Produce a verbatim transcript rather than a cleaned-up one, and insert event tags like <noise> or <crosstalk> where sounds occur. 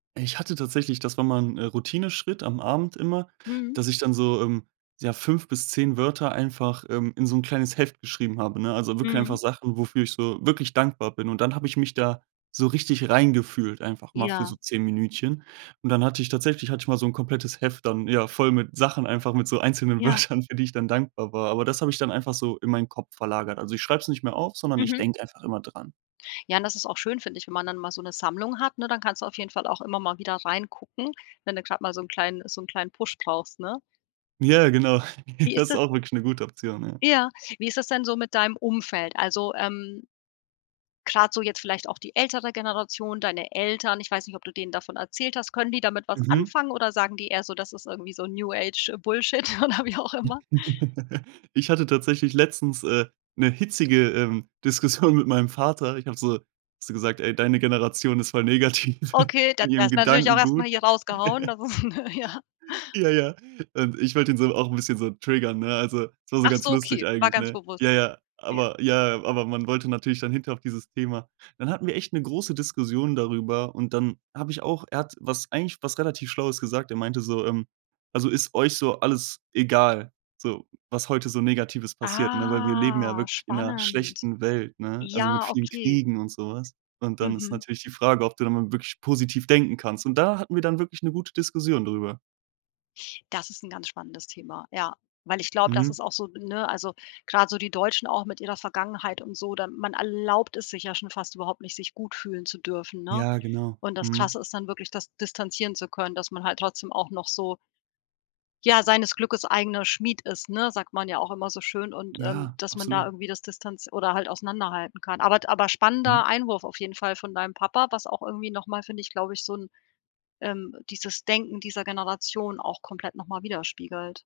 Ich hatte tatsächlich das war mal 'n, äh, Routineschritt am Abend immer, Mhm. dass ich dann so, ähm, ja, fünf bis zehn Wörter einfach, ähm, in so 'n kleines Heft geschrieben habe, ne? Also, wirklich einfach Mhm. Sachen, wofür ich so wirklich dankbar bin. Und dann habe ich mich da so richtig rein gefühlt, einfach mal für Ja. so zehn Minütchen. Und dann hatte ich tatsächlich hatte ich mal so 'n komplettes Heft dann, ja, voll mit Sachen einfach, mit so einzelnen Ja. Wörtern, für die ich dann dankbar war. Aber das habe ich dann einfach so in meinen Kopf verlagert. Also, ich schreibe es nicht mehr auf, sondern ich Mhm. denke einfach immer dran. Ja und das ist auch schön, finde ich, wenn man dann mal so 'ne Sammlung hat, ne? Dann kannst du auf jeden Fall auch immer mal wieder reingucken, wenn du grad mal so 'n kleinen so 'n kleinen Push brauchst, ne? Ja, genau. Wie <chuckles> Das ist da ist auch wirklich 'ne gute Option, ja. ja, wie ist das denn so mit deinem Umfeld? Also, ähm, grad so jetzt vielleicht auch die ältere Generation, deine Eltern, ich weiß nicht, ob du denen davon erzählt hast, können die damit was Mhm. anfangen oder sagen die eher so: „Das ist irgendwie so 'n New Age Bullshit“, oder wie auch immer? <chuckles> Ich hatte tatsächlich letztens, äh, 'ne hitzige, ähm, Diskussion mit meinem Vater. Ich habe so habe so gesagt: „Ey, deine Generation ist voll negativ Okay, da in d ihrem erstmal natürlich auch erst mal Gedankengut.“ hier rausgehauen, das <chuckles> ist ne, ja. Ja, ja und ich wollte ihn so, auch 'n bisschen so triggern, ne? Also, so war's ganz Achso, lustig okay, war eigentlich, ganz ne? bewusst. Ja, ja Ja. aber ja, ja. Aber man wollte natürlich dann hinterher auf dieses Thema dann hatten wir echt 'ne große Diskussion darüber und dann habe ich auch er hat was eigentlich was relativ Schlaues gesagt. Er meinte so: „Ähm, also, ist euch so alles egal, so, was heute so Negatives passiert, ne?“ Weil wir leben ja Ah, wirklich in' ner Spannend. schlechten Welt, ne? Also, mit Ja, vielen okay. Kriegen und so was. Und dann ist Mhm. natürlich die Frage, ob du da mal wirklich positiv denken kannst. Und da hatten wir dann wirklich 'ne gute Diskussion drüber. Das ist 'n ganz spannendes Thema. Ja, weil ich glaube, das Mhm. ist auch so ne, also grade so die Deutschen auch mit ihrer Vergangenheit und so, dann man erlaubt es sich ja schon fast überhaupt nicht, sich gut fühlen zu dürfen, ne? Ja, genau. Und das Mhm. Krasse ist dann wirklich das distanzieren zu können, dass man halt trotzdem auch noch so ja, „seines Glückes eigener Schmied ist“, ne? Sagt man ja auch immer so schön und, ähm, Ja, dass man da absolut. irgendwie das Distanz oder halt auseinanderhalten kann. Aber d aber Mhm. spannender Einwurf auf jeden Fall von deinem Papa, was auch irgendwie noch mal, finde ich, glaube ich, so 'n ähm, dieses Denken dieser Generation auch komplett noch mal widerspiegelt.